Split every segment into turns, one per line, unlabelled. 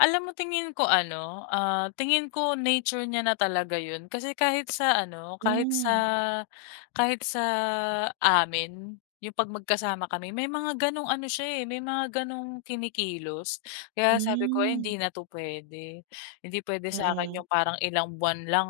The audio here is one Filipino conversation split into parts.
Alam mo, tingin ko ano, ah, tingin ko nature niya na talaga 'yon. Kasi kahit sa ano, kahit sa
Hmm.
kahit sa amin, 'yung 'pag magkasama kami may mga ganong ano siya, eh may mga ganong kinikilos. Kaya sabi ko, "Ay,
Hmm.
hindi na'to puwede." Hindi puwede sa'kin 'yung
Mm.
parang ilang buwan lang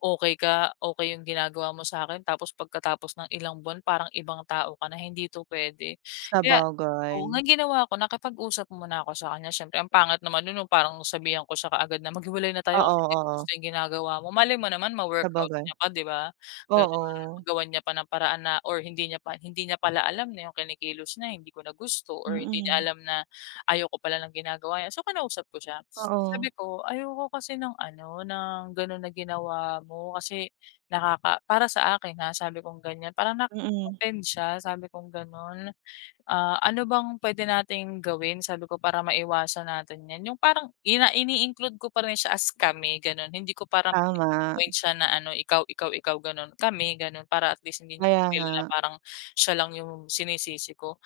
okey ka, okey 'yung ginagawa mo sa'kin. Tapos, pagkatapos ng ilang buwan parang ibang tao ka na, hindi ito puwede. Kaya, oo
Sabagay.
nga ang ginawa ko, nakipag-usap mo na ako sa kanya. Siyempre ang pangit naman no'n na parang sabihan ko siya kaagad na, "Maghiwalay na tayo kasi
Oo,
hindi ko
oo.
gusto yung ginagawa mo." Malay mo naman ma-workout
Sabagay.
niya pa, 'di ba? Gano'n
Oo.
magawan niya pa ng paraan na or hindi niya pa hindi niya pala alam na yung kinikilos niya hindi ko na gusto or hindi niya
Mm.
alam na ayoko pala ng ginagawa n'ya. So, kinausap ko siya, s sabi
Oo.
ko, "Ayoko kasi ng ano, ng ganon na ginawa mo kasi nakaka para sa akin ha," sabi kong ganyan, "Parang nakaka
Mm.
offend siya," sabi kong ganon. "Ah, ano bang puwede nating gawin?" Sabi ko. "Para maiwasan natin 'yan," 'yung parang ina ini-include ko pa rin siya as kami ganon. Hindi ko parang
Tama.
pini-pin-point siya na ano, ikaw, ikaw, ikaw, gano'n, kami gano'n. Para at least hindi niya
Kaya
ma-feel na
nga.
parang siya lang yung sinisisi ko.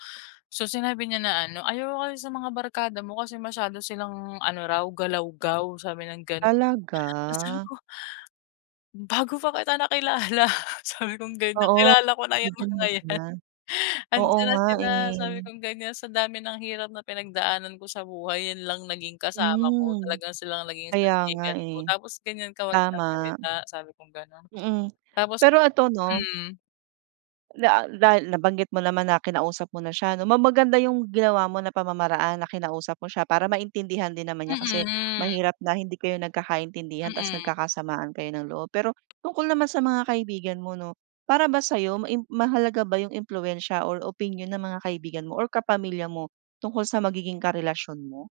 So, sinabi niya na ano, "Ayoko kasi sa mga barkada mo." Kasi masyado silang ano raw, galawgaw sabi ng gani
Talaga?
tapos sabi ko, "Bago pa kita nakilala" sabi kong ganyan,
Oo,
"Kilala ko na yang
ganyan
mga
na
yan.
sila. Oo
'Andiyan na
nga,
sila," sabi
eh.
kong ganyan. "Sa dami ng hirap na pinagdaanan ko sa buhay, 'yan lang naging kasama ko.
Hmm,
Talagang sila ang naging
kaya nga,
sandigan ko,
eh.
tapos ganyan ka
Tama.
magsasalita," sabi kong ganon,
Mm.
tapos
Pero ito 'no
hmm.
da dahil nabanggit mo naman na kinausap mo na siya 'no, ma maganda 'yung ginawa mo na pamamaraan na kinausap mo siya para maintindihan din naman niya. Kasi
Mm.
mahirap na hindi kayo nagkakaintindihan tapos,
Mm.
nagkakasamaan kayo ng loob. Pero, tungkol naman sa mga kaibigan mo 'no, para ba sayo maim mahalaga ba yung impluwensiya or opinyon ng mga kaibigan mo or kapamilya mo tungkol sa magiging karelasyon mo?